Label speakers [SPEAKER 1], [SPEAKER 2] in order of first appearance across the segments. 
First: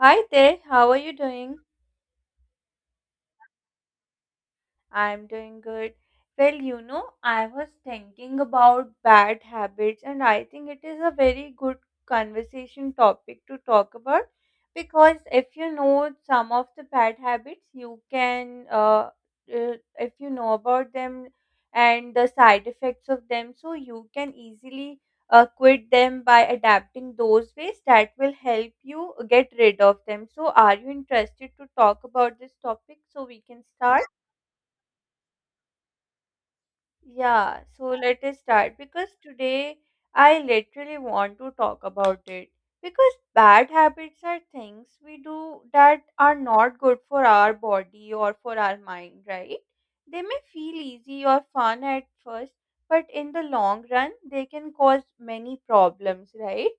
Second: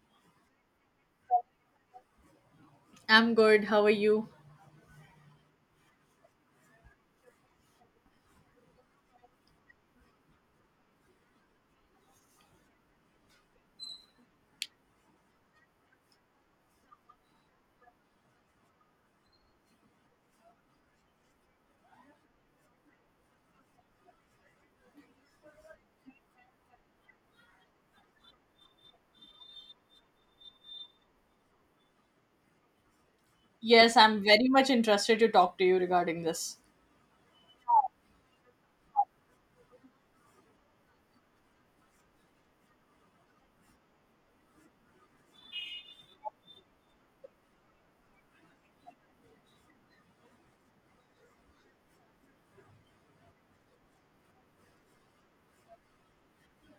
[SPEAKER 1] Hi there, how are you doing?
[SPEAKER 2] I'm good. How are you?
[SPEAKER 1] I'm doing good. I was thinking about bad habits, and I think it is a very good conversation topic to talk about because if you know some of the bad habits, if you know about them and the side effects of them, so you can easily quit them by adapting those ways that will help you get rid of them. So, are you interested to talk about this topic so we can
[SPEAKER 2] Yes,
[SPEAKER 1] start?
[SPEAKER 2] I'm very much interested to talk to you regarding this.
[SPEAKER 1] Yeah, so let us start because today I literally want to talk about it. Because bad habits are things we do that are not good for our body or for our mind, right? They may feel easy or fun at first, but in the long run, they can cause many problems, right?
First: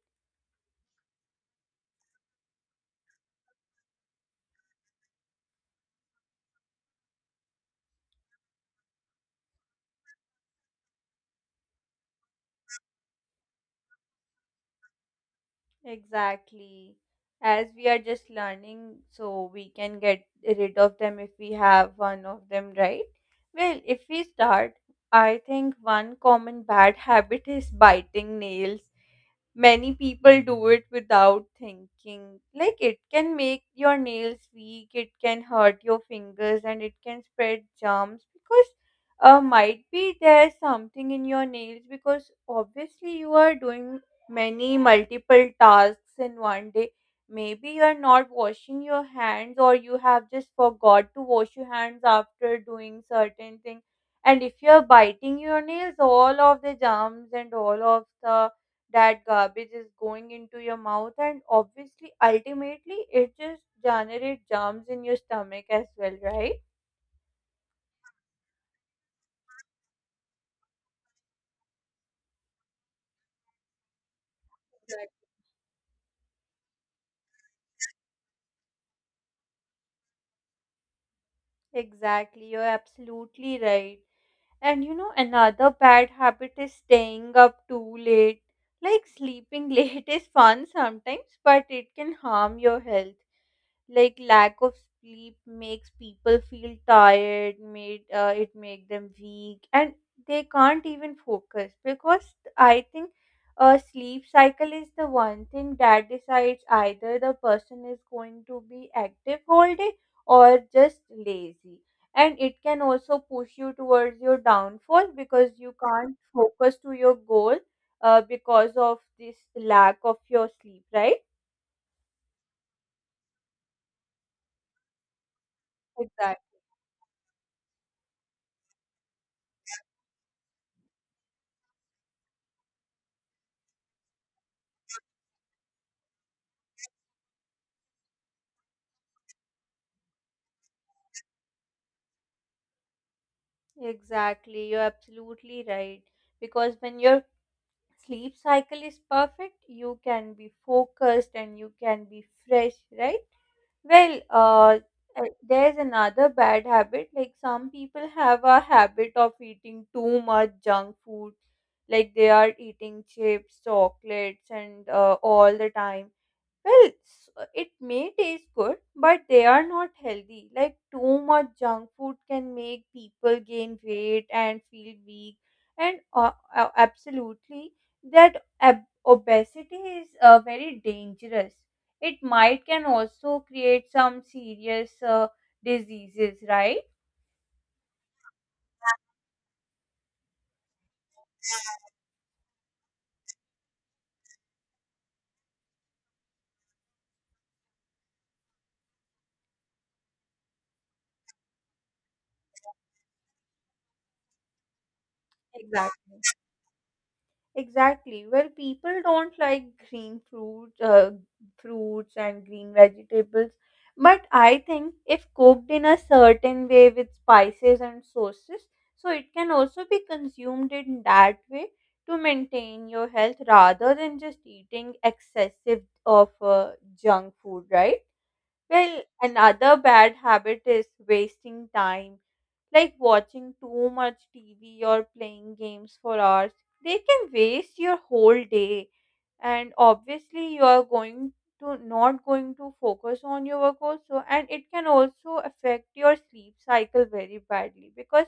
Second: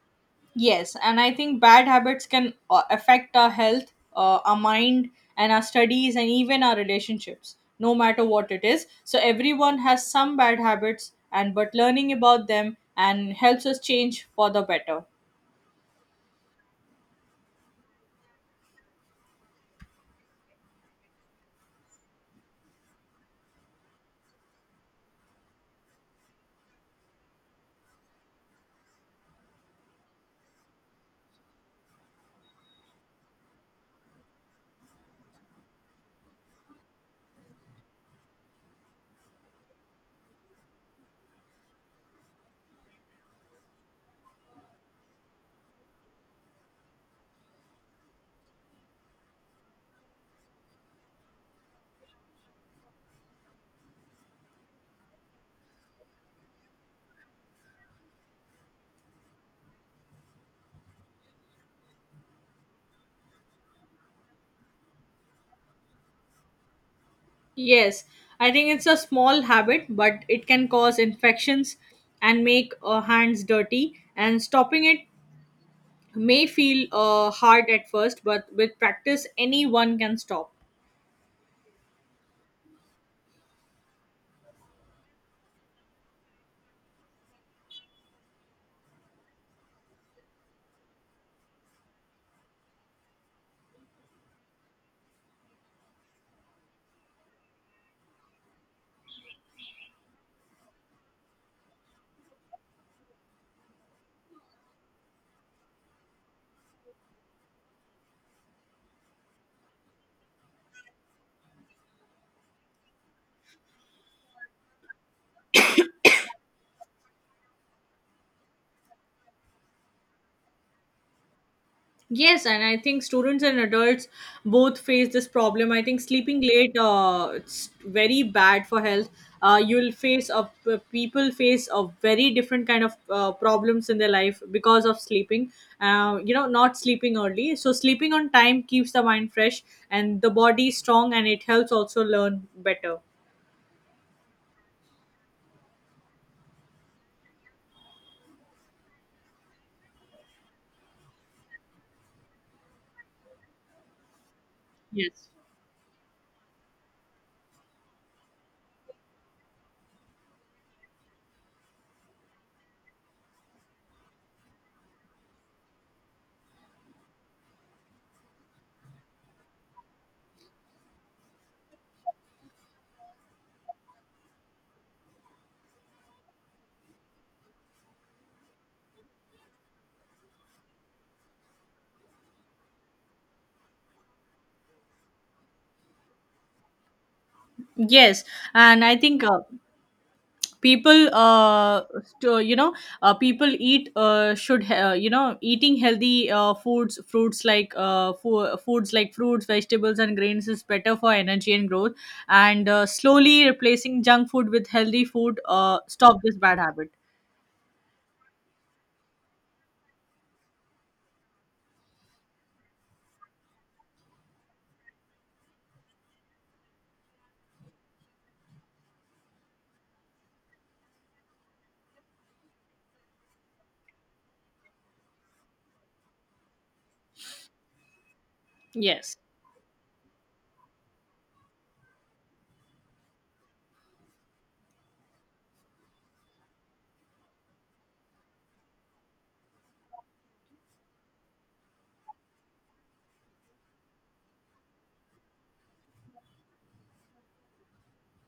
[SPEAKER 2] Yes, and I think bad habits can affect our health, our mind, and our studies, and even our relationships, no matter what it is. So, everyone has some bad habits, and but learning about them and helps us change for the better.
[SPEAKER 1] Exactly. As we are just learning, so we can get rid of them if we have one of them, right? Well, if we start, I think one common bad habit is biting nails. Many people do it without thinking. Like it can make your nails weak, it can hurt your fingers, and it can spread germs because might be there's something in your nails because obviously you are doing many multiple tasks in one day. Maybe you're not washing your hands, or you have just forgot to wash your hands after doing certain thing. And if you're biting your nails, all of the germs and all of the that garbage is going into your mouth and obviously ultimately it just generates germs in your stomach as well, right?
[SPEAKER 2] Yes, I think it's a small habit, but it can cause infections and make hands dirty. And stopping it
[SPEAKER 1] Right.
[SPEAKER 2] may feel hard at first, but with practice, anyone can stop.
[SPEAKER 1] Exactly, you're absolutely right. Another bad habit is staying up too late. Like sleeping late is fun sometimes, but it can harm your health. Like lack of sleep makes people feel tired, made it make them weak and they can't even focus because I think a sleep cycle is the one thing that decides either the person is going to be active all day or just lazy, and it can also push you towards your downfall because you can't focus to your goal, because of this lack of your sleep, right?
[SPEAKER 2] Yes, and I think students and adults both face this problem. I think sleeping
[SPEAKER 1] Exactly.
[SPEAKER 2] late, it's very bad for health. You'll face people face a very different kind of problems in their life because of sleeping. Not sleeping early. So sleeping on time keeps the mind fresh and the body strong, and it helps also learn better.
[SPEAKER 1] Exactly, you're absolutely right. Because when your sleep cycle is perfect, you can be focused and you can be fresh, right? Well, uh,
[SPEAKER 2] Yes.
[SPEAKER 1] there's another bad habit. Like some people have a habit of eating too much junk food. Like they are eating chips, chocolates, and all the time. It may taste good, but they are not healthy. Like too much junk food can make people gain weight and feel weak. And Absolutely, obesity is very dangerous. It might can also create some serious diseases, right?
[SPEAKER 2] Yes, and I think people people eat should ha- you know eating healthy foods like fruits, vegetables and grains is better for energy and growth, and slowly replacing junk food with healthy food stop
[SPEAKER 1] Exactly.
[SPEAKER 2] this bad habit.
[SPEAKER 1] Exactly. Well, people don't like green fruits, fruits and green vegetables, but I think if cooked in a certain way with spices and sauces, so it can also be consumed in that way to maintain your health rather than just eating excessive of junk food, right? Well,
[SPEAKER 2] Yes.
[SPEAKER 1] another bad habit is wasting time, like watching too much TV or playing games for hours, they can waste your whole day. And obviously, you are going to not going to focus on your work also, and it can also affect your sleep cycle very badly because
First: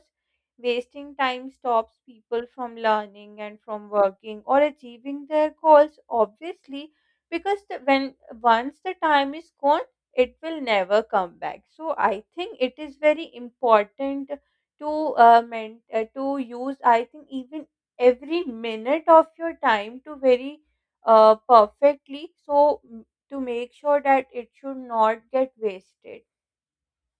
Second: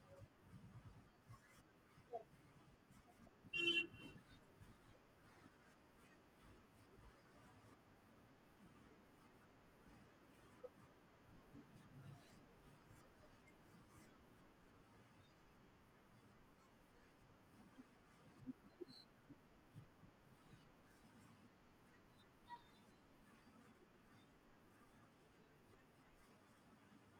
[SPEAKER 1] wasting time stops people from learning and from working or achieving their goals. Obviously, because the, when once the time is gone, it will never come back. So I think it is very important to to use, I think, even every minute of your time to very, perfectly, to make sure that it should not get wasted.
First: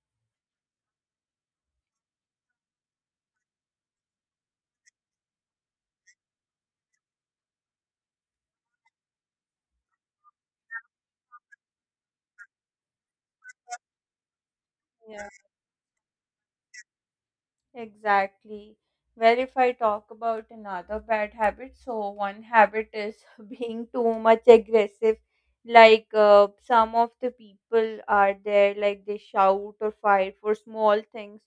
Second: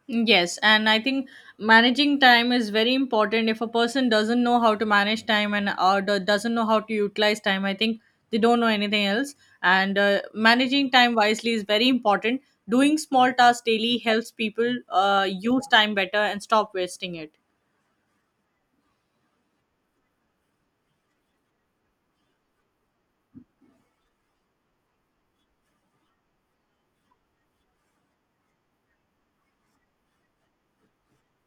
[SPEAKER 2] Yes, and I think managing time is very important. If a person doesn't know how to manage time and doesn't know how to utilize time, I think they don't know anything else. And managing time wisely is very important. Doing small tasks daily helps people use time better and stop wasting it.
[SPEAKER 1] Exactly. Where if I talk about another bad habit, so one habit is being too much aggressive. Like some of the people are there, like they shout or fight for small things.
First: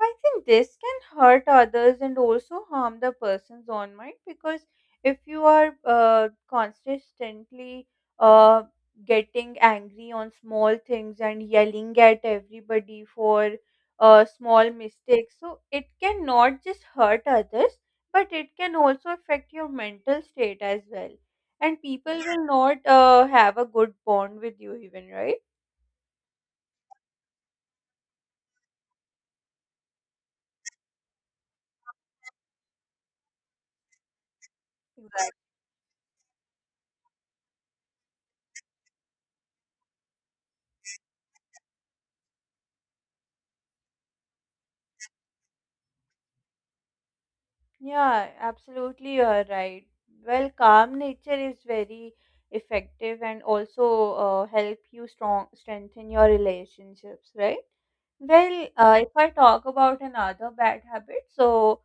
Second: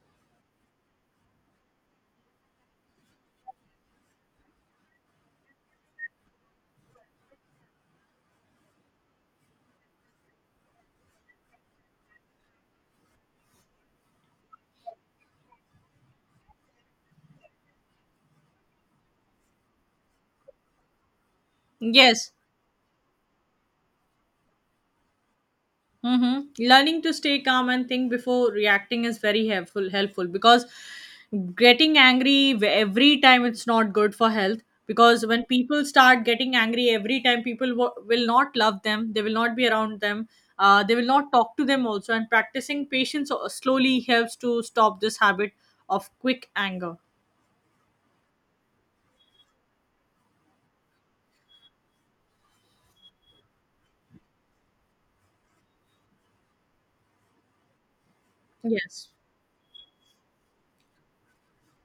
[SPEAKER 1] I think this can hurt others and also harm the person's own mind because if you are consistently uh, getting angry on small things and yelling at everybody for small mistakes. So it can not just hurt others, but it can also affect your mental state as well. And people
[SPEAKER 2] Yes.
[SPEAKER 1] will not have a good bond with you, even, right?
[SPEAKER 2] Mm-hmm. Learning to stay calm and think before reacting is very helpful. Helpful because getting angry every time it's not good for health. Because
[SPEAKER 1] Exactly.
[SPEAKER 2] when people start getting angry every time, people will not love them. They will not be around them. They will not talk to them also. And practicing patience slowly helps to stop this habit of quick anger.
[SPEAKER 1] Yeah, absolutely, you are right. Well, calm nature is very effective and also help you strong strengthen your relationships, right?
[SPEAKER 2] Yes.
[SPEAKER 1] If I talk about another bad habit, so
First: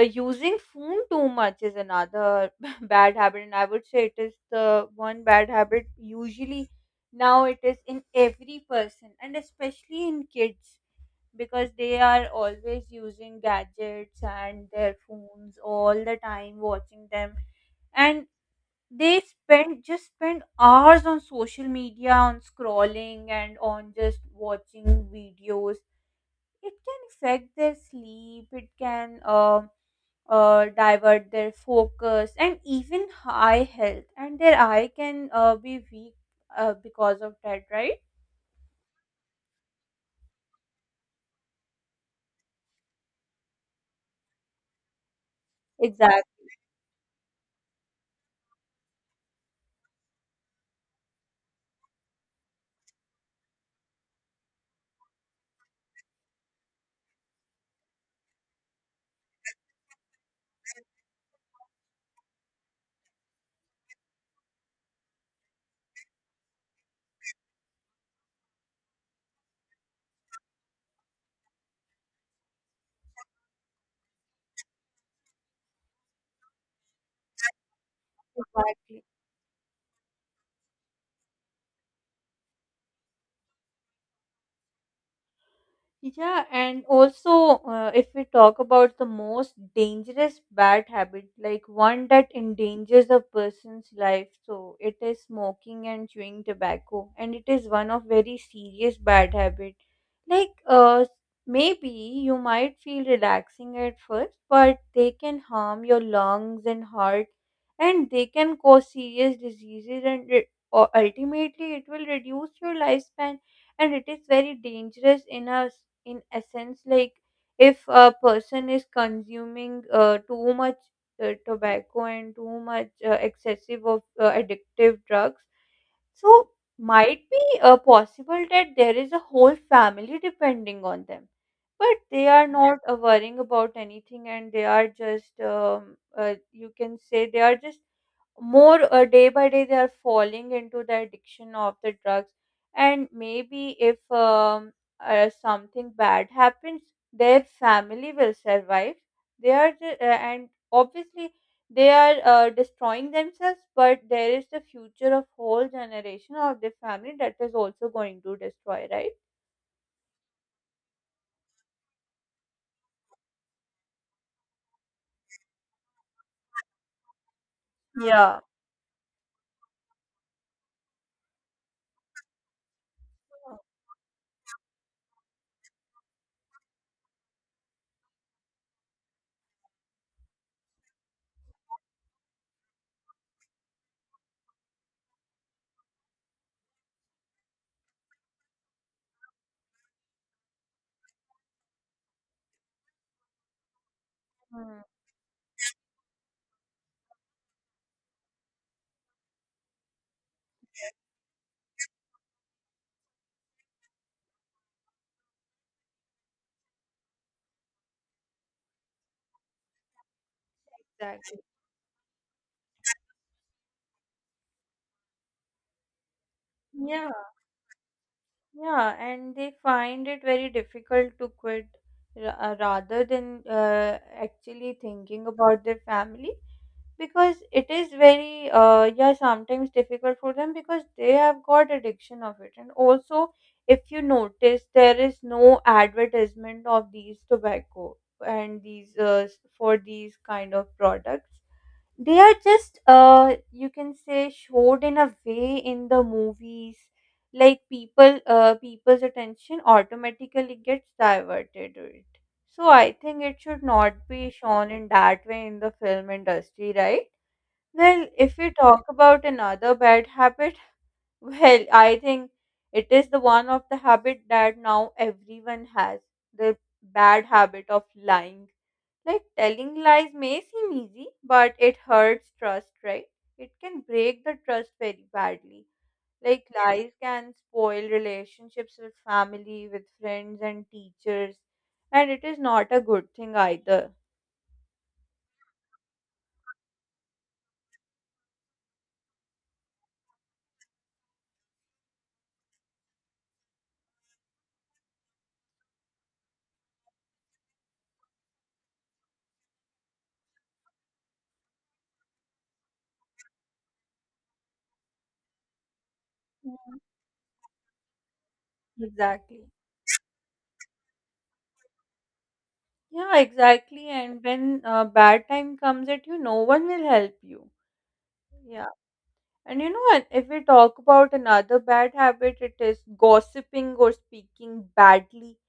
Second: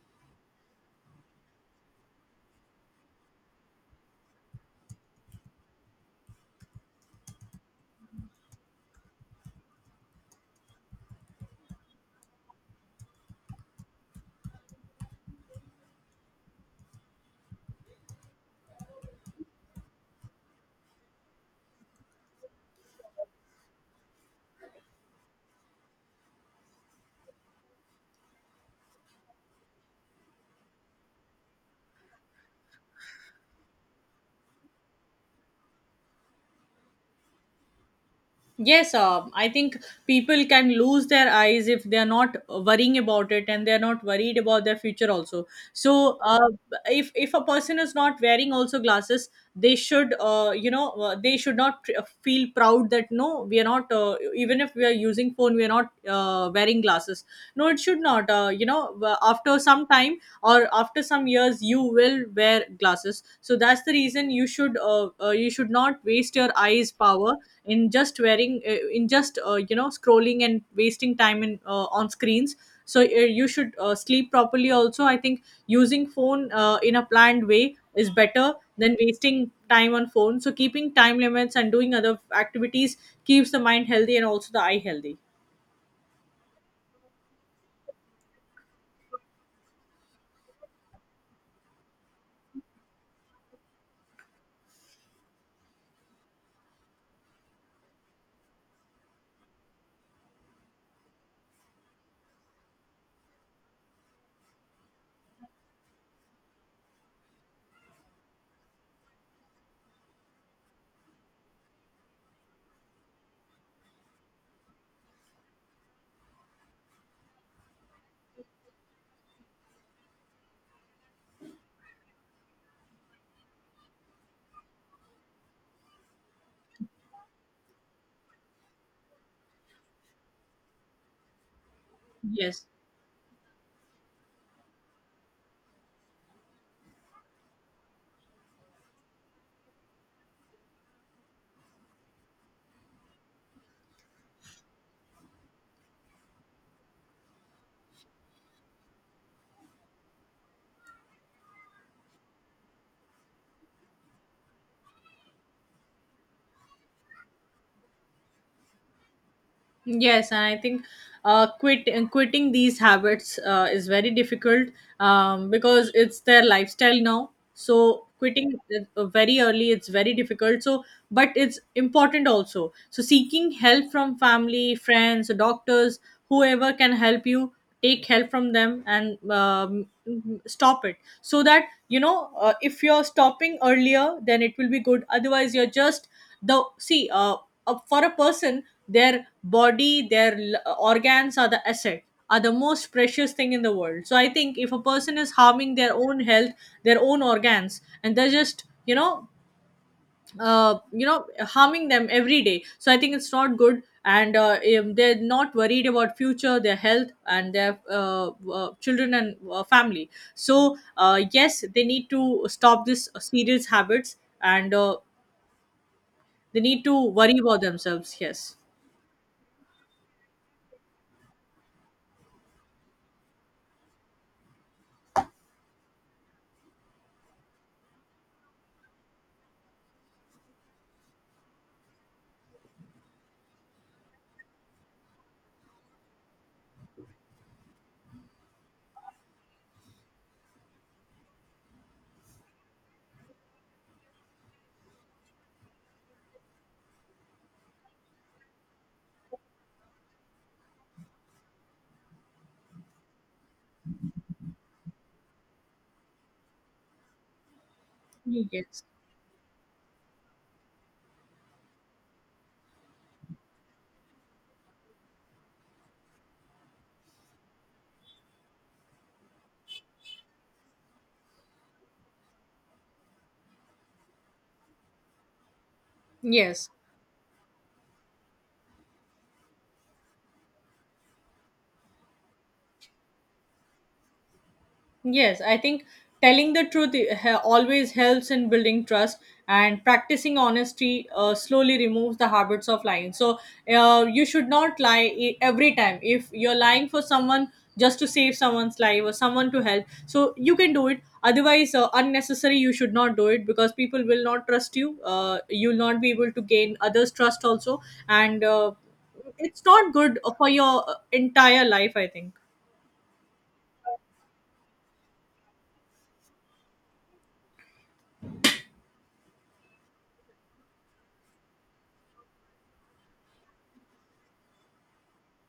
[SPEAKER 1] Using phone too much is another bad habit, and I would say it is the one bad habit usually now it is in every person, and especially in kids because they are always using gadgets and their phones all the time, watching them, and they spend hours on social media, on scrolling, and on just watching videos. It can affect their sleep, it can divert their focus and even eye health, and their eye can be weak because of that, right?
[SPEAKER 2] Yes, I think people can lose their eyes if they are not worrying about it and they are not worried about their future also. So,
[SPEAKER 1] Exactly.
[SPEAKER 2] if a person is not wearing also glasses, they should, they should not feel proud that no, we are not. Even if we are using phone, we are not wearing glasses. No, it should not. After some time or after some years, you will wear glasses, so that's the reason you should not waste your eyes power in just wearing in just scrolling and wasting time in on screens. So you should sleep properly also. I think using phone in a planned way is better than
[SPEAKER 1] Exactly.
[SPEAKER 2] wasting time on phone, so keeping time limits and doing other activities keeps the mind healthy and also the eye healthy.
[SPEAKER 1] Yeah, and also, if we talk about the most dangerous bad habit, like one that endangers a person's life, so it is smoking and chewing tobacco, and it is one of very serious bad habit. Like, maybe you might feel relaxing at first, but they can harm your lungs and heart, and they can cause serious diseases, and it, or ultimately, it will reduce your lifespan, and it is very dangerous in essence. Like if a person is consuming too much tobacco and too much excessive of addictive drugs, so might be possible that there is a whole family depending on them, but they are
[SPEAKER 2] Yes.
[SPEAKER 1] not worrying about anything and they are just you can say they are just more, day by day they are falling into the addiction of the drugs. And maybe if something bad happens, their family will survive. And obviously they are destroying themselves, but there is the future of whole generation of the family that is also going to destroy, right?
[SPEAKER 2] Yes, and I think quitting these habits is very difficult, because it's their lifestyle now. So
[SPEAKER 1] Yeah.
[SPEAKER 2] quitting very early, it's very difficult. So, but it's important also. So seeking help from family, friends, doctors, whoever can help you, take help from them and stop it. So that you know, if you're stopping earlier, then it will be good. Otherwise, you're just the see for a person, their body, their organs are the asset, are the most precious thing in the world. So I think if a
[SPEAKER 1] Hmm.
[SPEAKER 2] person is harming their own health, their own organs, and they're just harming them every day, so I think it's not good. And they're not worried about future, their health, and their children, and family. So
[SPEAKER 1] Exactly.
[SPEAKER 2] yes, they need to stop this serious habits, and they need to
[SPEAKER 1] Yeah.
[SPEAKER 2] worry about themselves. Yes.
[SPEAKER 1] Yeah, and they find it very difficult to quit rather than actually thinking about their family, because it is very, yeah, sometimes difficult for them because they have got addiction of it. And also, if you notice, there is no advertisement of these tobacco and these for these kind of products. They are just, you can say, showed in a way in the movies. Like people, people's attention automatically gets diverted to it. So I think it should not be shown in that way in the film industry, right? Well, if we
[SPEAKER 2] Yes.
[SPEAKER 1] talk about another bad habit, well, I think it is the one of the habit that now everyone has, the bad habit of lying. Like telling lies may seem easy, but it hurts trust, right? It can break the trust very badly. Like
[SPEAKER 2] Yes.
[SPEAKER 1] lies can spoil relationships with family, with friends, and teachers. And it is not a good thing either.
[SPEAKER 2] Yes, I think telling the truth always helps in building trust, and practicing honesty slowly removes the habits of lying. So, you should not lie every time. If you're lying for someone just to save someone's life or someone to help, so you can do it. Otherwise, unnecessary, you should not do it because people will not trust you. You'll not be able to gain
[SPEAKER 1] Yeah.
[SPEAKER 2] others' trust also, and
[SPEAKER 1] Exactly.
[SPEAKER 2] it's not good for your entire life, I think.
[SPEAKER 1] Yeah, exactly. And when bad time comes at you, no one will help you. Yeah. And you know, what, if we talk about another bad habit, it is gossiping or speaking badly.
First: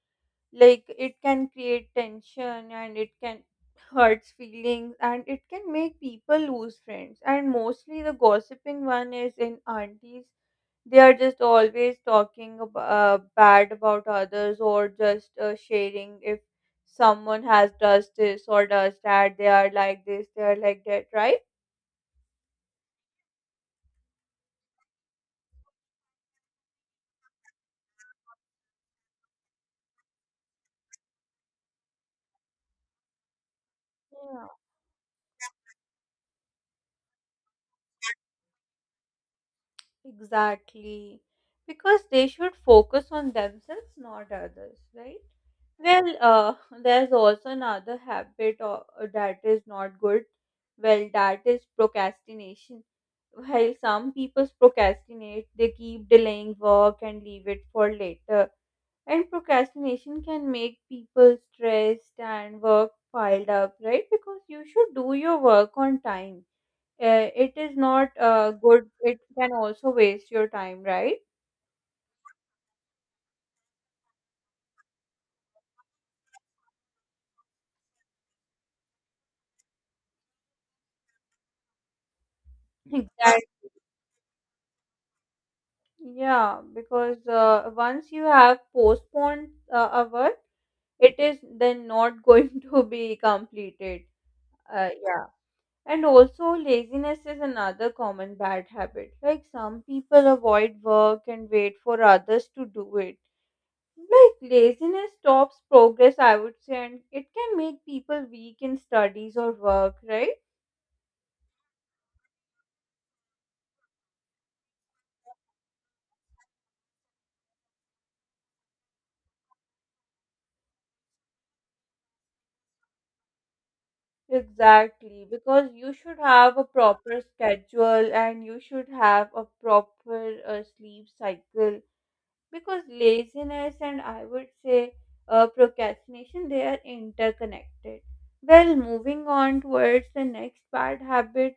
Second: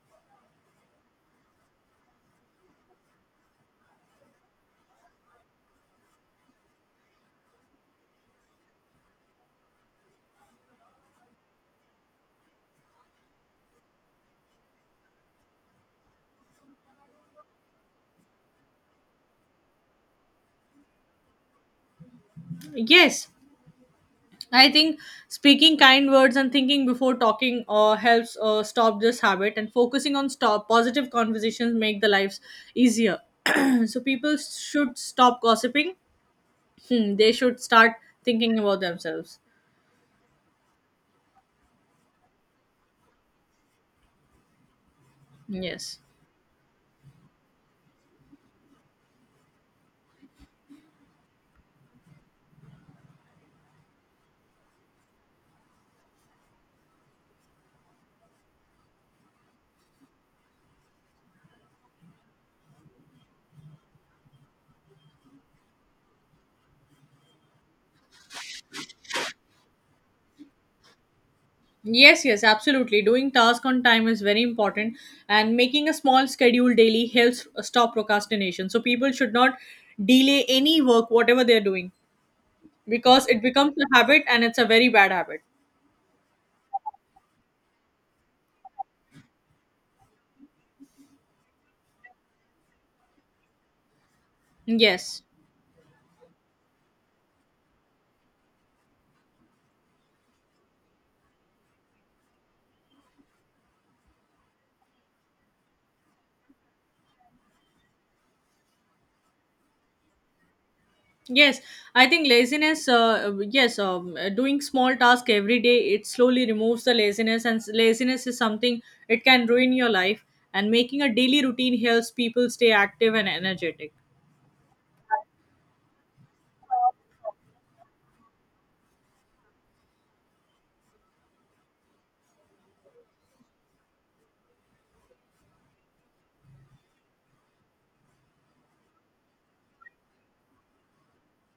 [SPEAKER 1] Like it can create tension and it can hurts feelings, and it can make people lose friends. And mostly the gossiping one is in aunties. They are just always talking bad about others or just sharing if someone has does this or does that, they are like this, they are like that, right?
[SPEAKER 2] Yes, I think speaking kind words and thinking before talking helps stop this habit, and focusing on stop positive conversations make the lives easier. So people should stop gossiping. Hmm, they should start thinking about themselves.
[SPEAKER 1] Exactly. Because they should focus on themselves, not others, right?
[SPEAKER 2] Yes.
[SPEAKER 1] Well, uh, there's also another habit, or that is not good. Well, that is procrastination. While some people procrastinate, they keep delaying work and leave it for later. And procrastination can make people stressed and work piled up, right? Because you should do your work on time. It is not good, it can also waste your time, right?
[SPEAKER 2] Yes, yes, absolutely. Doing task on time is very important, and making a small schedule daily helps stop procrastination. So people should not delay any work, whatever they are doing, because it
[SPEAKER 1] Exactly.
[SPEAKER 2] becomes a habit, and it's a very bad habit.
[SPEAKER 1] Yeah, because once you have postponed a work, it is then not going to be completed.
[SPEAKER 2] Yes.
[SPEAKER 1] Yeah. And also laziness is another common bad habit. Like some people avoid work and wait for others to do it. Like laziness stops progress, I would say, and it can make people weak in studies or work, right?
[SPEAKER 2] Yes, I think laziness. Yes, doing small task every day, it slowly removes the laziness, and laziness is something, it can ruin your life. And making a daily routine helps people stay active and energetic.
[SPEAKER 1] Exactly, because you should have a proper schedule and you should have a proper sleep cycle, because laziness and, I would say, procrastination, they are interconnected. Well, moving on towards the next bad habit,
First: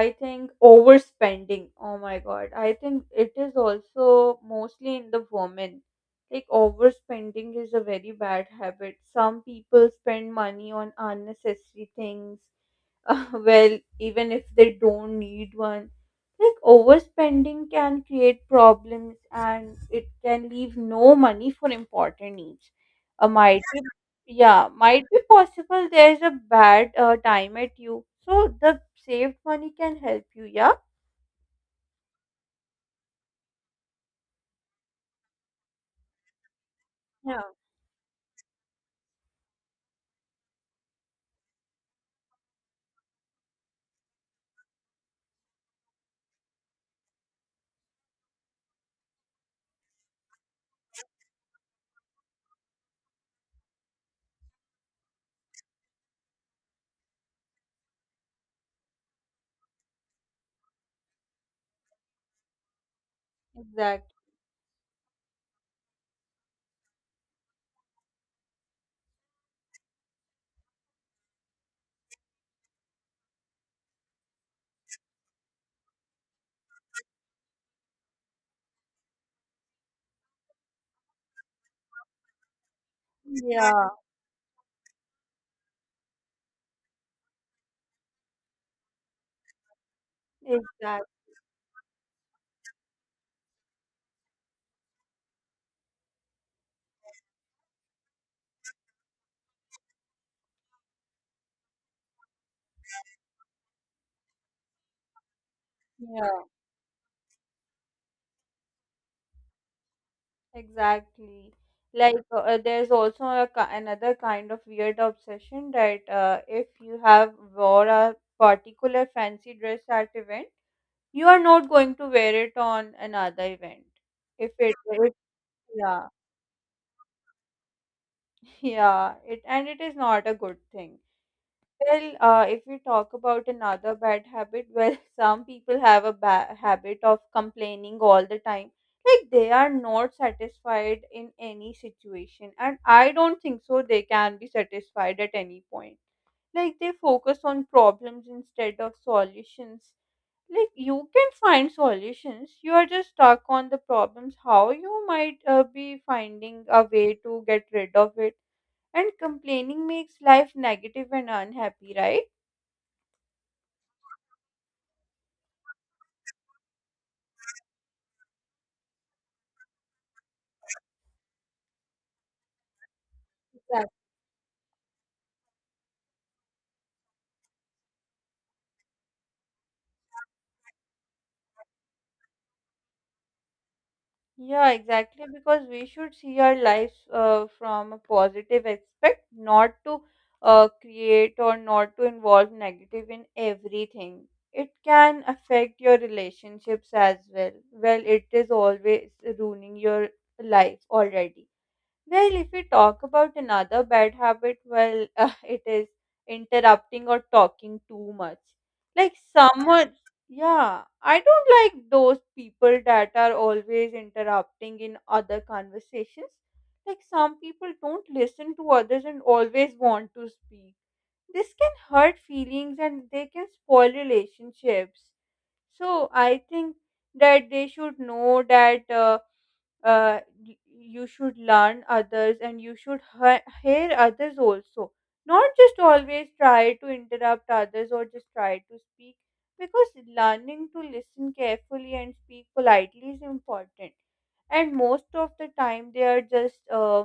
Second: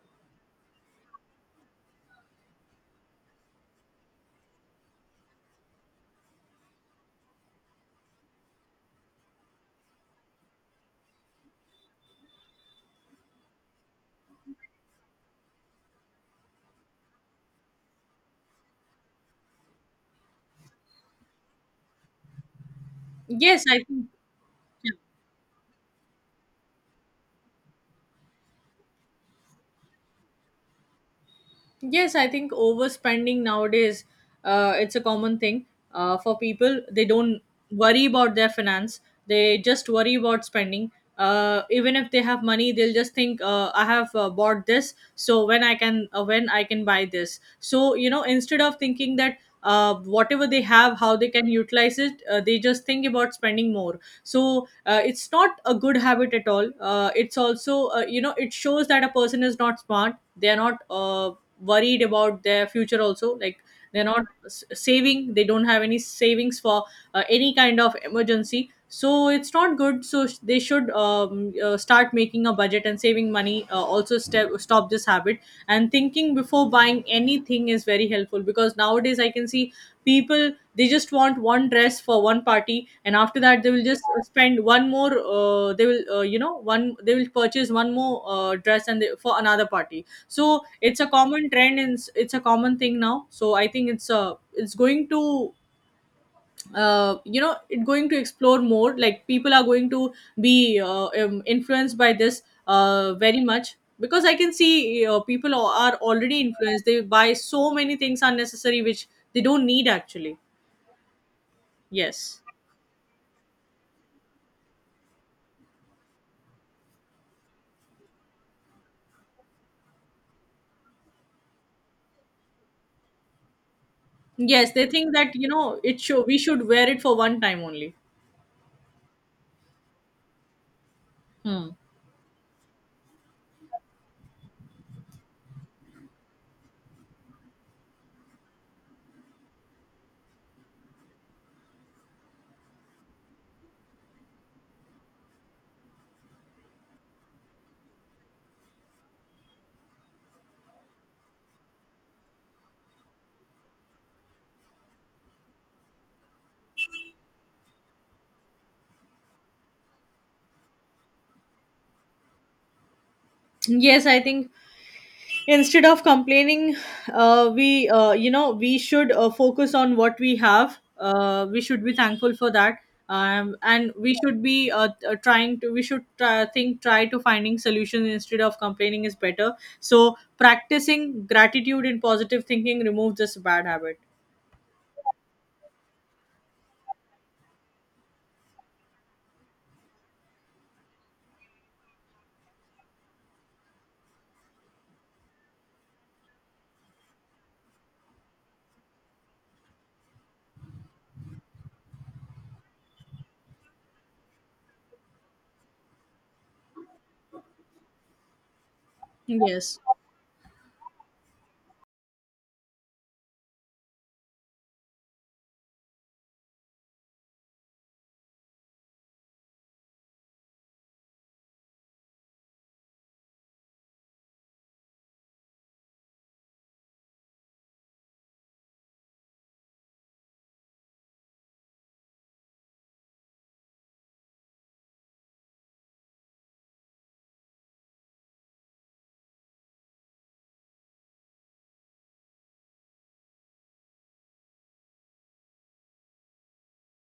[SPEAKER 1] I think overspending. Oh my god, I think it is also mostly in the women. Like overspending is a very bad habit. Some people spend money on unnecessary things, well, even if they don't need one. Like overspending can create problems and it can leave no money for important needs. Uh, might
[SPEAKER 2] Yes, I
[SPEAKER 1] be,
[SPEAKER 2] think.
[SPEAKER 1] yeah, might be possible there's a bad time at you. So the saved money can help you, yeah?
[SPEAKER 2] Yes, I think overspending nowadays, it's a common thing for people. They don't
[SPEAKER 1] Yeah,
[SPEAKER 2] worry about their finance. They just worry about spending. Even if they have money, they'll just think, "I have bought this, so when I can buy this." So you know, instead of thinking that whatever they have, how they can utilize it, they just think about spending more. So it's not a good habit at all. It's also, it shows that a person is not smart, they are not worried about their future also. Like they're
[SPEAKER 1] exactly.
[SPEAKER 2] not s- saving, they don't have any savings for any kind of emergency, so it's not good. So they should start making a budget and saving money, also stop this habit. And thinking before buying anything is very helpful because nowadays I can see people, they just want one dress for one party, and after that they will
[SPEAKER 1] Yeah,
[SPEAKER 2] just spend one more. They will, one, they will purchase one more dress, and they, for another party. So it's
[SPEAKER 1] exactly.
[SPEAKER 2] a common trend, and it's a common thing now. So I think it's a, it's going to, it going to explore more. Like people are going to be influenced by this very much, because I can see people are already influenced, they buy so many things unnecessary, which they don't need actually.
[SPEAKER 1] Exactly. Like
[SPEAKER 2] Yes.
[SPEAKER 1] there's also a, another kind of weird obsession that if you have wore a particular fancy dress at event, you are not going to wear it on another event. If
[SPEAKER 2] Yes,
[SPEAKER 1] it,
[SPEAKER 2] they think
[SPEAKER 1] it
[SPEAKER 2] that you know it
[SPEAKER 1] Yeah,
[SPEAKER 2] show, we should wear it for one time only.
[SPEAKER 1] yeah, it and it is not a good thing.
[SPEAKER 2] Hmm.
[SPEAKER 1] Well, if we talk about another bad habit, well, some people have a bad habit of complaining all the time. Like they are not satisfied in any situation, and I don't think so they can be satisfied at any point. Like they focus on problems instead of solutions. Like you can find solutions, you are just stuck on the problems. How you might be finding a way to get rid of it, and complaining makes life negative and unhappy, right?
[SPEAKER 2] Yes, I think instead of complaining, we, we should focus on what we have. We should be thankful for that, and we should be trying to, we should try to finding solutions instead of complaining is better. So practicing gratitude and positive thinking removes this bad habit.
[SPEAKER 1] Yeah, exactly. Because we should see our lives from a positive aspect, not to create or not to involve negative in everything. It can affect your relationships as well. Well, it is always ruining your life already. Well, if we talk about another bad habit, well, it is interrupting or talking too much. Like
[SPEAKER 2] Yes.
[SPEAKER 1] someone, yeah, I don't like those people that are always interrupting in other conversations. Like some people don't listen to others and always want to speak. This can hurt feelings and they can spoil relationships. So I think that they should know that. Uh, you should learn others and you should hear others also, not just always try to interrupt others or just try to speak, because learning to listen carefully and speak politely is important. And most of the time they are just uh,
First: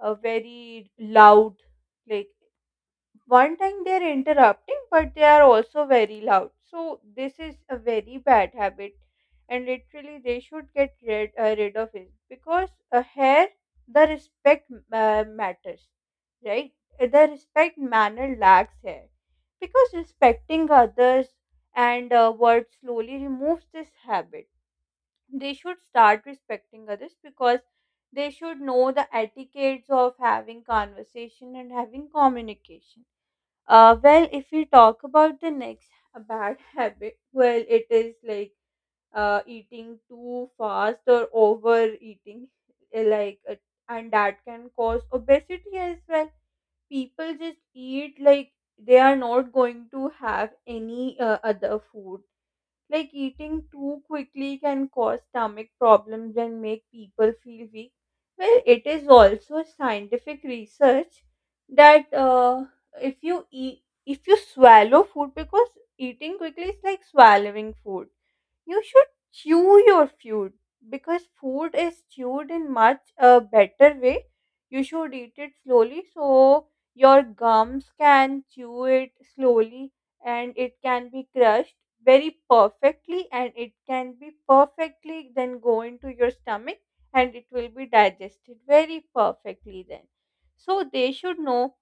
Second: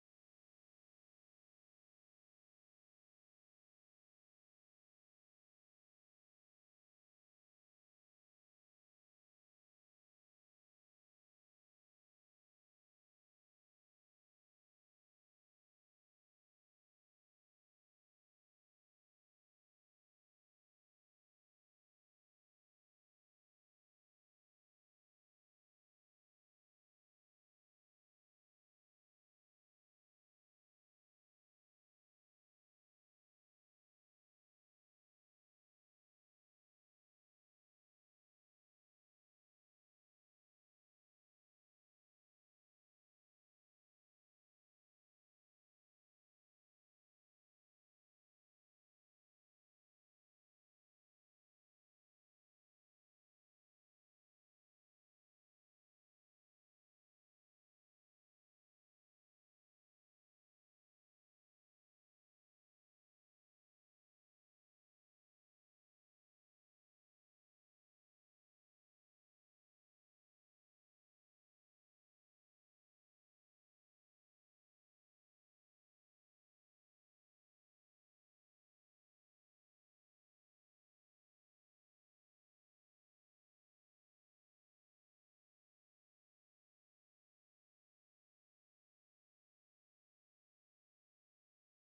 [SPEAKER 1] uh, very loud. Like one time they are interrupting, but they are also very loud, so this is a very bad habit and literally they should get rid, rid of it because here the respect matters, right? The respect manner lacks here because respecting others and words slowly removes this habit. They should start respecting others because they should know the etiquettes of having conversation and having communication. Well, if we talk about the next bad habit, well, it is like eating too fast or overeating, uh, like, uh, and that can cause obesity as well. People just eat like they are not going to have any other food. Like eating too quickly can cause stomach problems and make people feel weak. Well, it is also scientific research that if you eat, if you swallow food, because eating quickly is like swallowing food, you should chew your food because food is chewed in much a better way. You should eat it slowly so your gums can chew it slowly and it can be crushed very perfectly and it can be perfectly then go into your stomach and it will be digested very perfectly then. So they should know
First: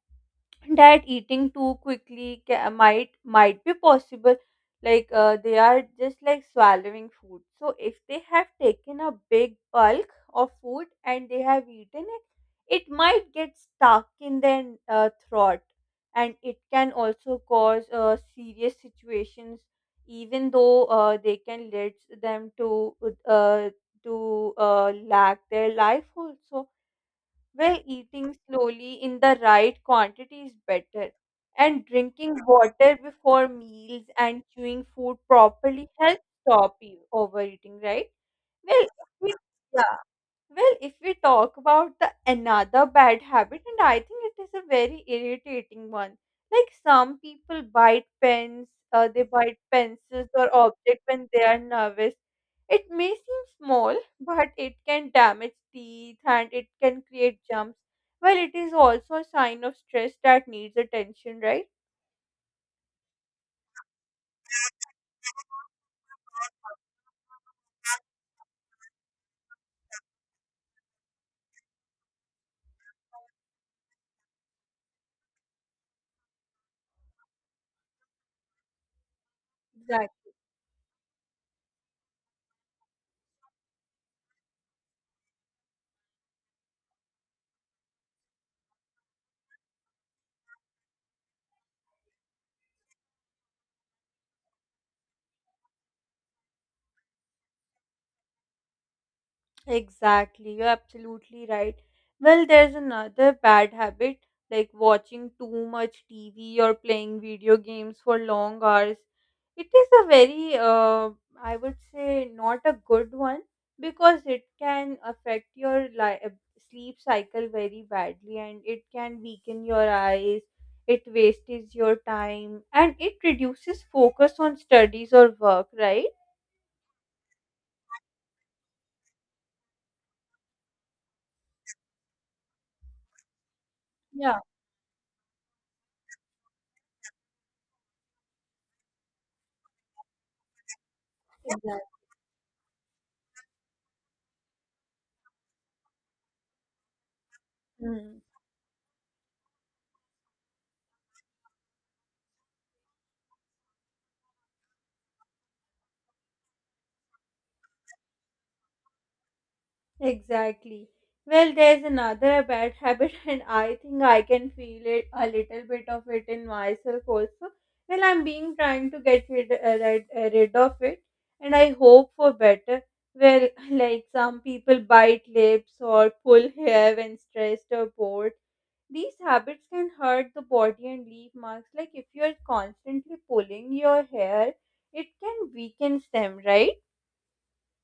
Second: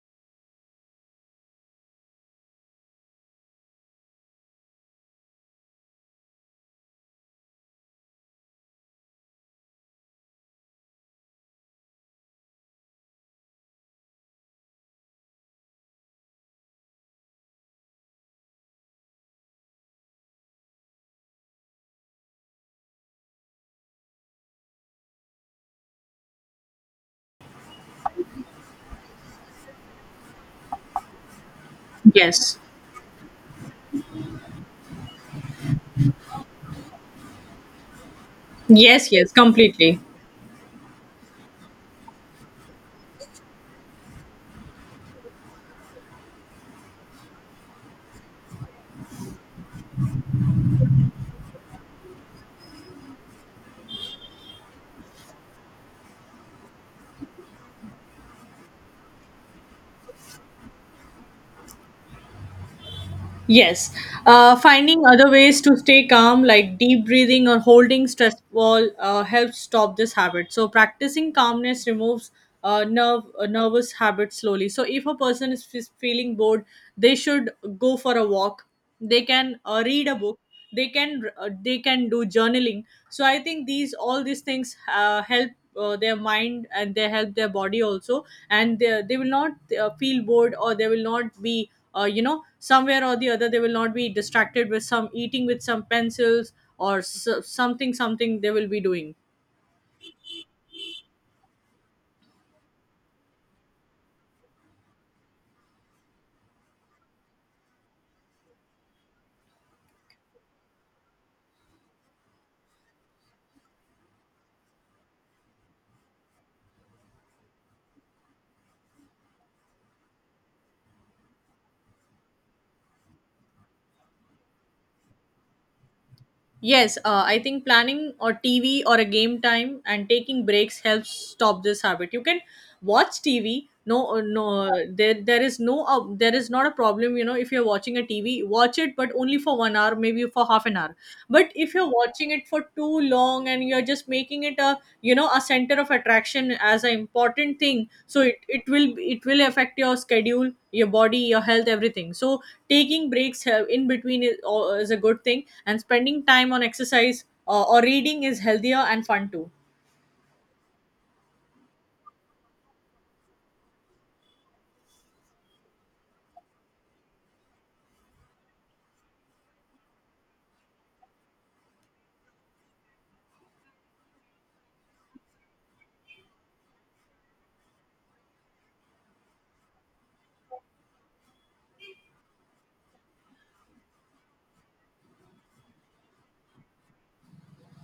[SPEAKER 1] that eating too quickly might be possible, like they are just like swallowing food, so if they have taken a big bulk of food and they have eaten it, it might get stuck in their throat and it can also cause serious situations, even though they can lead them to uh, lack their life also, where eating slowly in the right quantity is better, and drinking
[SPEAKER 2] Yes.
[SPEAKER 1] water before meals and chewing food properly helps stop overeating, right? Well, if
[SPEAKER 2] Yes, yes,
[SPEAKER 1] we- Yeah.
[SPEAKER 2] completely.
[SPEAKER 1] Well, if we talk about the another bad habit, and I think it is a very irritating one. Like some people bite pens, they bite pencils or object when they are nervous. It may seem small, but it can damage teeth and it can create jumps. Well, it is also a sign of stress that needs attention, right?
[SPEAKER 2] Yes, finding other ways to stay calm, like deep breathing or holding stress ball, helps stop this habit. So practicing calmness removes nerve nervous habit slowly. So if a person is feeling bored, they should go for a walk. They can read a
[SPEAKER 1] Exactly.
[SPEAKER 2] book. They can do journaling. So I think these all these things help their mind and they help their body also, and they will not feel bored, or they will not be, somewhere or the other, they will not be distracted with some eating, with some pencils or s something, something they will be doing.
[SPEAKER 1] Exactly, you're absolutely right. Well, there's another bad habit like watching too much TV or playing video games for long hours. It is a very, I would say, not a good one because it can affect your sleep cycle very badly and it can weaken your eyes, it wastes your time, and it reduces focus on studies or work, right?
[SPEAKER 2] Yes, I think planning or TV or a game time and taking breaks helps stop this habit. You can watch TV. No,
[SPEAKER 1] Yeah,
[SPEAKER 2] there is there is not a problem. You know, if you're watching a TV, watch it, but only for 1 hour, maybe for half an hour. But if
[SPEAKER 1] exactly.
[SPEAKER 2] you're watching it for too long, and you're just making it a, you know, a center of attraction as an important thing, so it will, it will affect your schedule, your body, your health, everything. So taking breaks in between is a good thing, and spending time on exercise or reading is healthier and fun too.
[SPEAKER 1] Exactly. Well, there's another bad habit, and I think I can feel it a little bit of it in myself also. Well, I'm being trying to get rid, rid of it, and I hope for better. Well, like some people bite lips or pull hair when stressed or bored. These habits can hurt the body and leave marks. Like if you're constantly pulling your hair, it can weaken them, right?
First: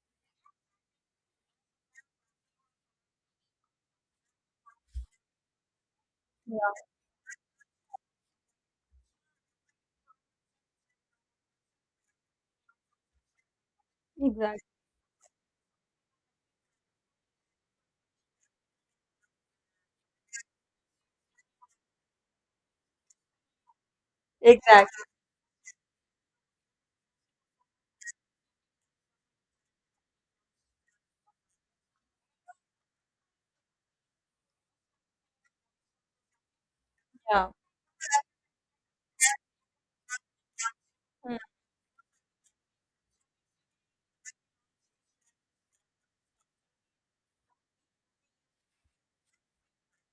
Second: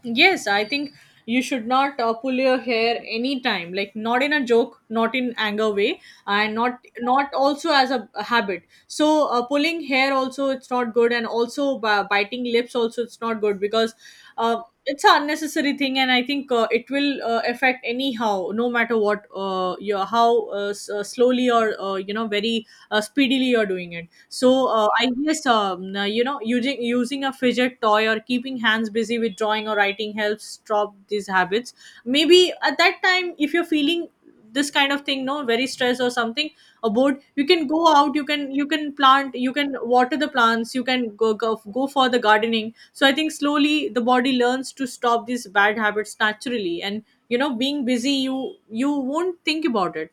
[SPEAKER 2] Yes, I think you should not pull your hair anytime, like not in a joke, not in anger way, and not
[SPEAKER 1] Yeah.
[SPEAKER 2] not also as a habit. So pulling hair also it's not good, and also biting lips also it's not good because uh,
[SPEAKER 1] Exactly.
[SPEAKER 2] it's an unnecessary thing, and I think it will affect anyhow, no matter what your how slowly or you know very speedily you're doing it. So
[SPEAKER 1] Exactly.
[SPEAKER 2] I yes, you know, using a fidget toy or keeping hands busy with drawing or writing helps stop these habits. Maybe at that time, if you're feeling this kind of thing, no, very stressed or something, or bored, you
[SPEAKER 1] Yeah.
[SPEAKER 2] can go out. You can plant. You can water the plants. You can go for the gardening. So I think slowly the body learns to stop these bad habits naturally, and you know, being busy, you won't think about it.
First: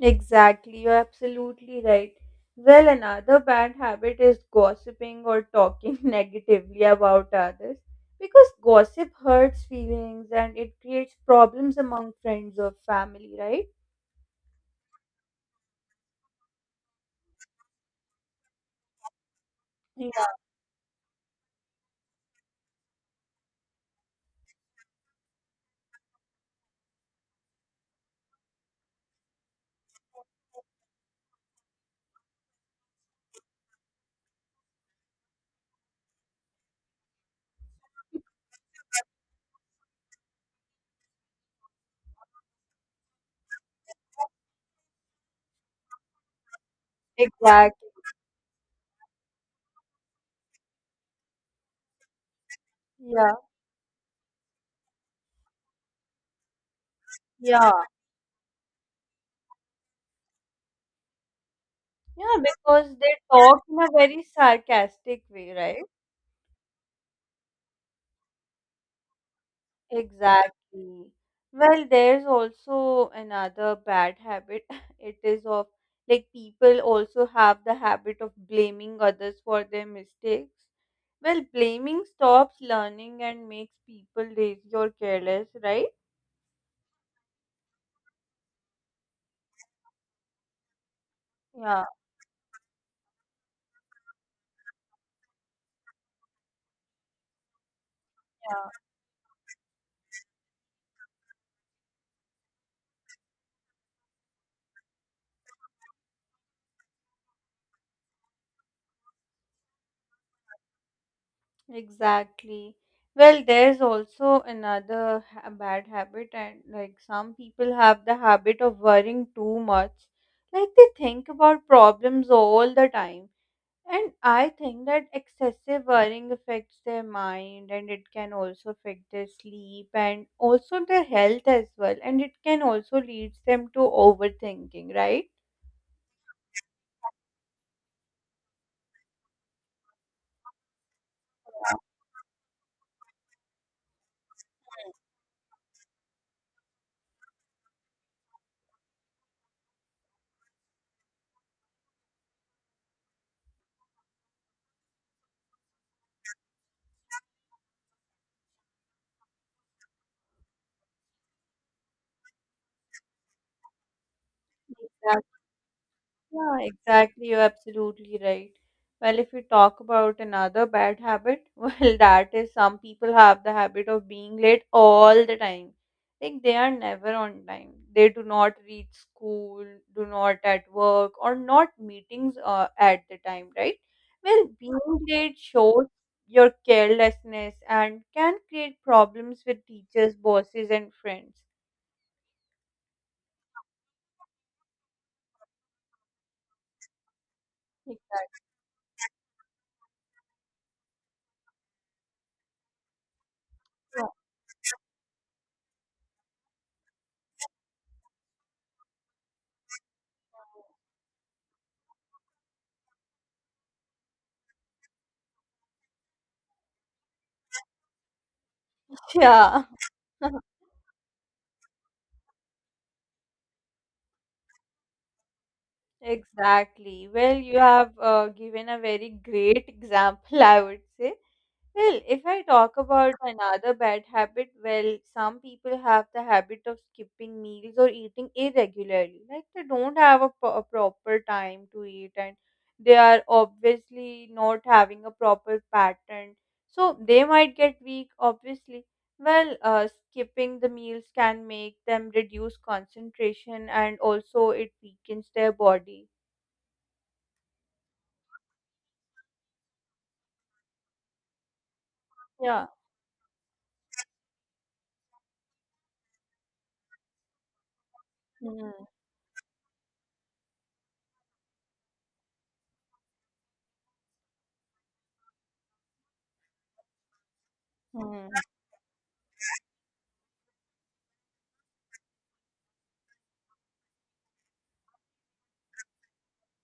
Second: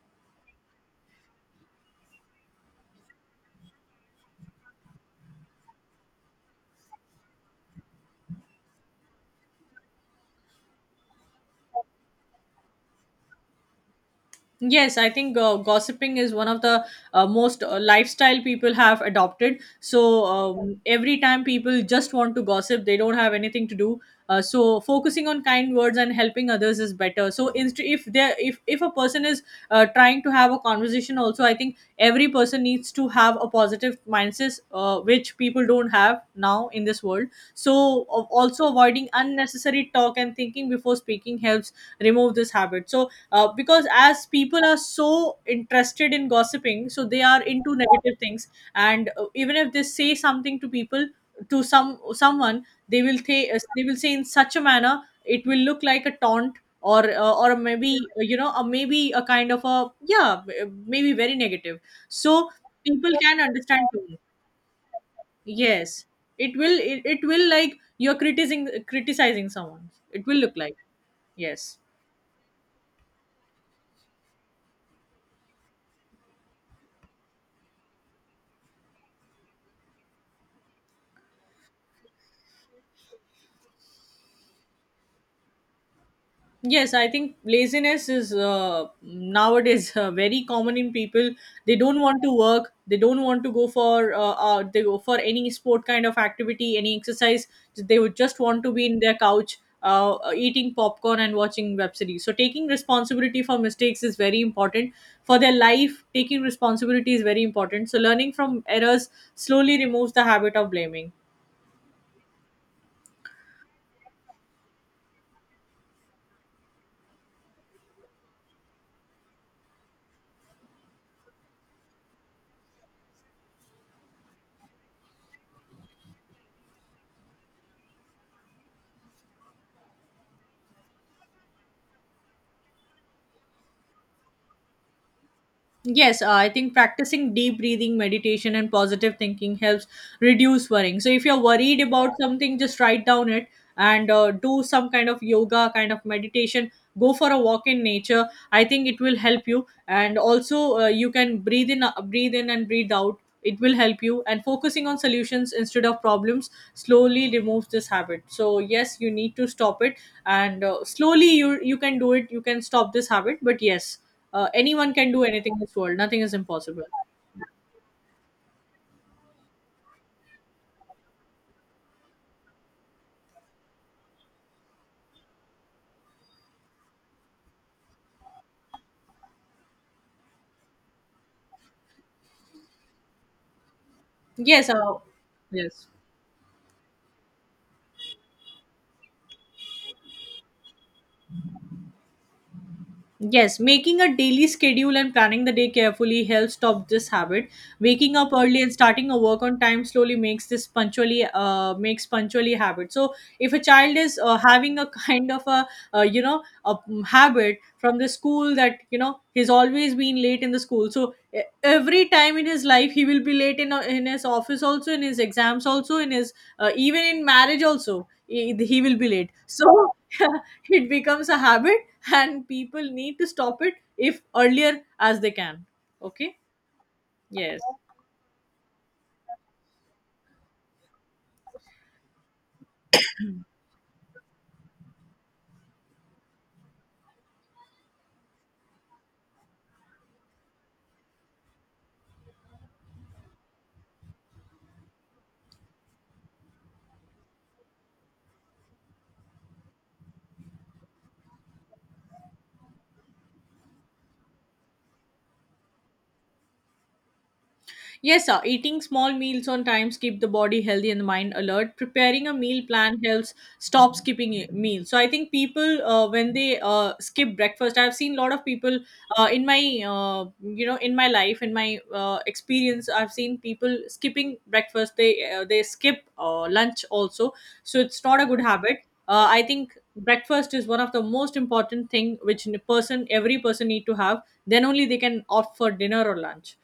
[SPEAKER 1] Exactly, you're absolutely right. Well, another bad habit is gossiping or talking negatively about others because gossip hurts feelings and it creates problems among friends or family, right?
[SPEAKER 2] Yes, I think gossiping is one of the most lifestyle people have adopted. So
[SPEAKER 1] Yeah,
[SPEAKER 2] every time people just want to gossip, they don't have anything to do. So focusing on kind words and helping others is better. So if a person is trying to have a conversation, also I think every person needs to have a positive mindset, which people don't have now in this world. So also avoiding unnecessary talk and thinking before speaking helps remove this habit. So because as people are so interested in gossiping so they are into
[SPEAKER 1] exactly.
[SPEAKER 2] negative things and even if they say something to people to someone they will
[SPEAKER 1] Yeah,
[SPEAKER 2] say in such a manner it will look like a taunt or
[SPEAKER 1] yeah,
[SPEAKER 2] maybe you know a maybe a kind of a, yeah, maybe very negative. So
[SPEAKER 1] yeah, because they
[SPEAKER 2] people can
[SPEAKER 1] talk in
[SPEAKER 2] understand
[SPEAKER 1] a
[SPEAKER 2] tone.
[SPEAKER 1] very sarcastic way, right?
[SPEAKER 2] Yes, it will it will, like, you're criticizing someone, it will look like,
[SPEAKER 1] Exactly.
[SPEAKER 2] yes.
[SPEAKER 1] Well, there's also another bad habit. It is of like people also have the habit of blaming others for their mistakes. Well, blaming stops learning and makes people lazy or careless, right?
[SPEAKER 2] Yes, I think laziness is nowadays very common in people. They
[SPEAKER 1] Yeah,
[SPEAKER 2] don't want to work. They don't want to go for they go for any sport kind of activity, any exercise. They would just want
[SPEAKER 1] yeah,
[SPEAKER 2] to be in their couch, eating popcorn and watching web series. So taking responsibility for mistakes is very important for their life. Taking responsibility is very important. So learning from errors slowly removes the habit of blaming.
[SPEAKER 1] exactly. Well, there's also another bad habit, and like some people have the habit of worrying too much. Like they think about problems all the time. And I think that excessive worrying affects their mind and it can also affect their sleep and also their health as well. And it can also lead them to overthinking, right?
[SPEAKER 2] Yes, I think practicing deep breathing, meditation, and positive thinking helps reduce worrying. So, if you're worried about something, just write down it and do some kind of yoga, kind of meditation. Go for a walk in nature. I think it will help you, and also you can breathe in, and breathe out. It will help you. And focusing on solutions instead of problems slowly removes this habit. So yes, you need to stop it, and slowly you can do it. You can stop this habit, but yes. Anyone can do anything in this world. Nothing is
[SPEAKER 1] Yeah,
[SPEAKER 2] impossible.
[SPEAKER 1] exactly. You're absolutely right. Well, if we talk about another bad habit, well, that is some people have the habit of being late all the time. Like they are never on time. They do not reach school, do not at work, or not meetings at the time, right? Well,
[SPEAKER 2] Yes.
[SPEAKER 1] being late
[SPEAKER 2] Yes.
[SPEAKER 1] shows your carelessness and can create problems with teachers, bosses, and friends.
[SPEAKER 2] Yes, making a daily schedule and planning the day carefully helps stop this habit. Waking up
[SPEAKER 1] Exactly.
[SPEAKER 2] early and starting a work on time slowly makes this punctually makes punctually habit. So if a child is having a kind of a you know a habit from the school that you know he's always been late in the school. So every time in his life he will be late in his office, also in his exams, also in his even in marriage also, he will be late.
[SPEAKER 1] Yeah.
[SPEAKER 2] So it becomes a habit and people need to stop it if earlier as they can. Okay.
[SPEAKER 1] Exactly. Well, you
[SPEAKER 2] Yes.
[SPEAKER 1] have given a very great example, I would say. Well, if I talk about another bad habit, well, some people have the habit of skipping meals or eating irregularly. Like they don't have a, a proper time to eat and they are obviously not having a proper pattern. So they might get weak, obviously. Well, skipping the meals can make them reduce concentration and also it weakens their body.
[SPEAKER 2] Yes, sir. Eating small meals on times keep the body healthy and the mind alert. Preparing a meal
[SPEAKER 1] Yeah.
[SPEAKER 2] plan helps stop skipping a meal. So I think people when they skip breakfast, I've seen a lot of
[SPEAKER 1] Hmm.
[SPEAKER 2] people in my you know, in my life, in my experience, I've seen people skipping breakfast. They skip lunch also. So it's not a
[SPEAKER 1] Mm,
[SPEAKER 2] good habit. I think breakfast is one of the most important thing which n- person every person need to have. Then only they can opt for dinner or lunch.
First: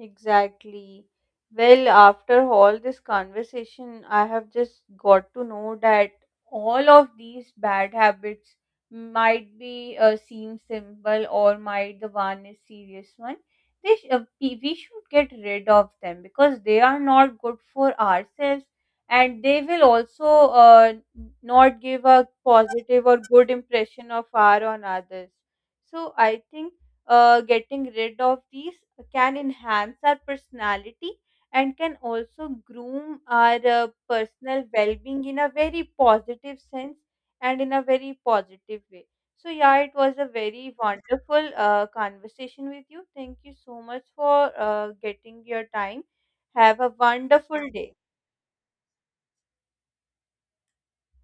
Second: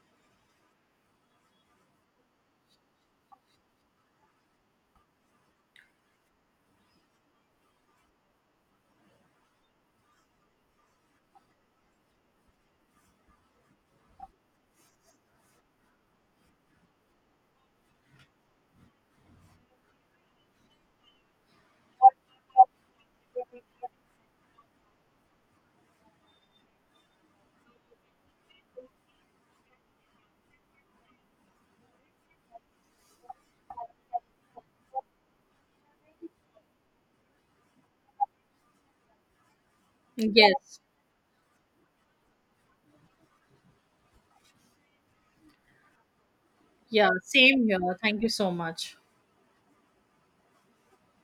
[SPEAKER 1] exactly. Well, after all this conversation, I have just got to know that all of these bad habits might be seem simple or might the one is serious one. They sh- we should get rid of them because they are not good for ourselves and they will also uh, not give a positive or good impression of our on others. So I think getting rid of these can enhance our personality and can also groom our personal well-being in a very positive sense and in a very positive way. So yeah, it was a very
[SPEAKER 2] Yes.
[SPEAKER 1] wonderful conversation with you. Thank you so much for getting your time. Have a
[SPEAKER 2] Yeah, same
[SPEAKER 1] wonderful day.
[SPEAKER 2] here. Thank you so much.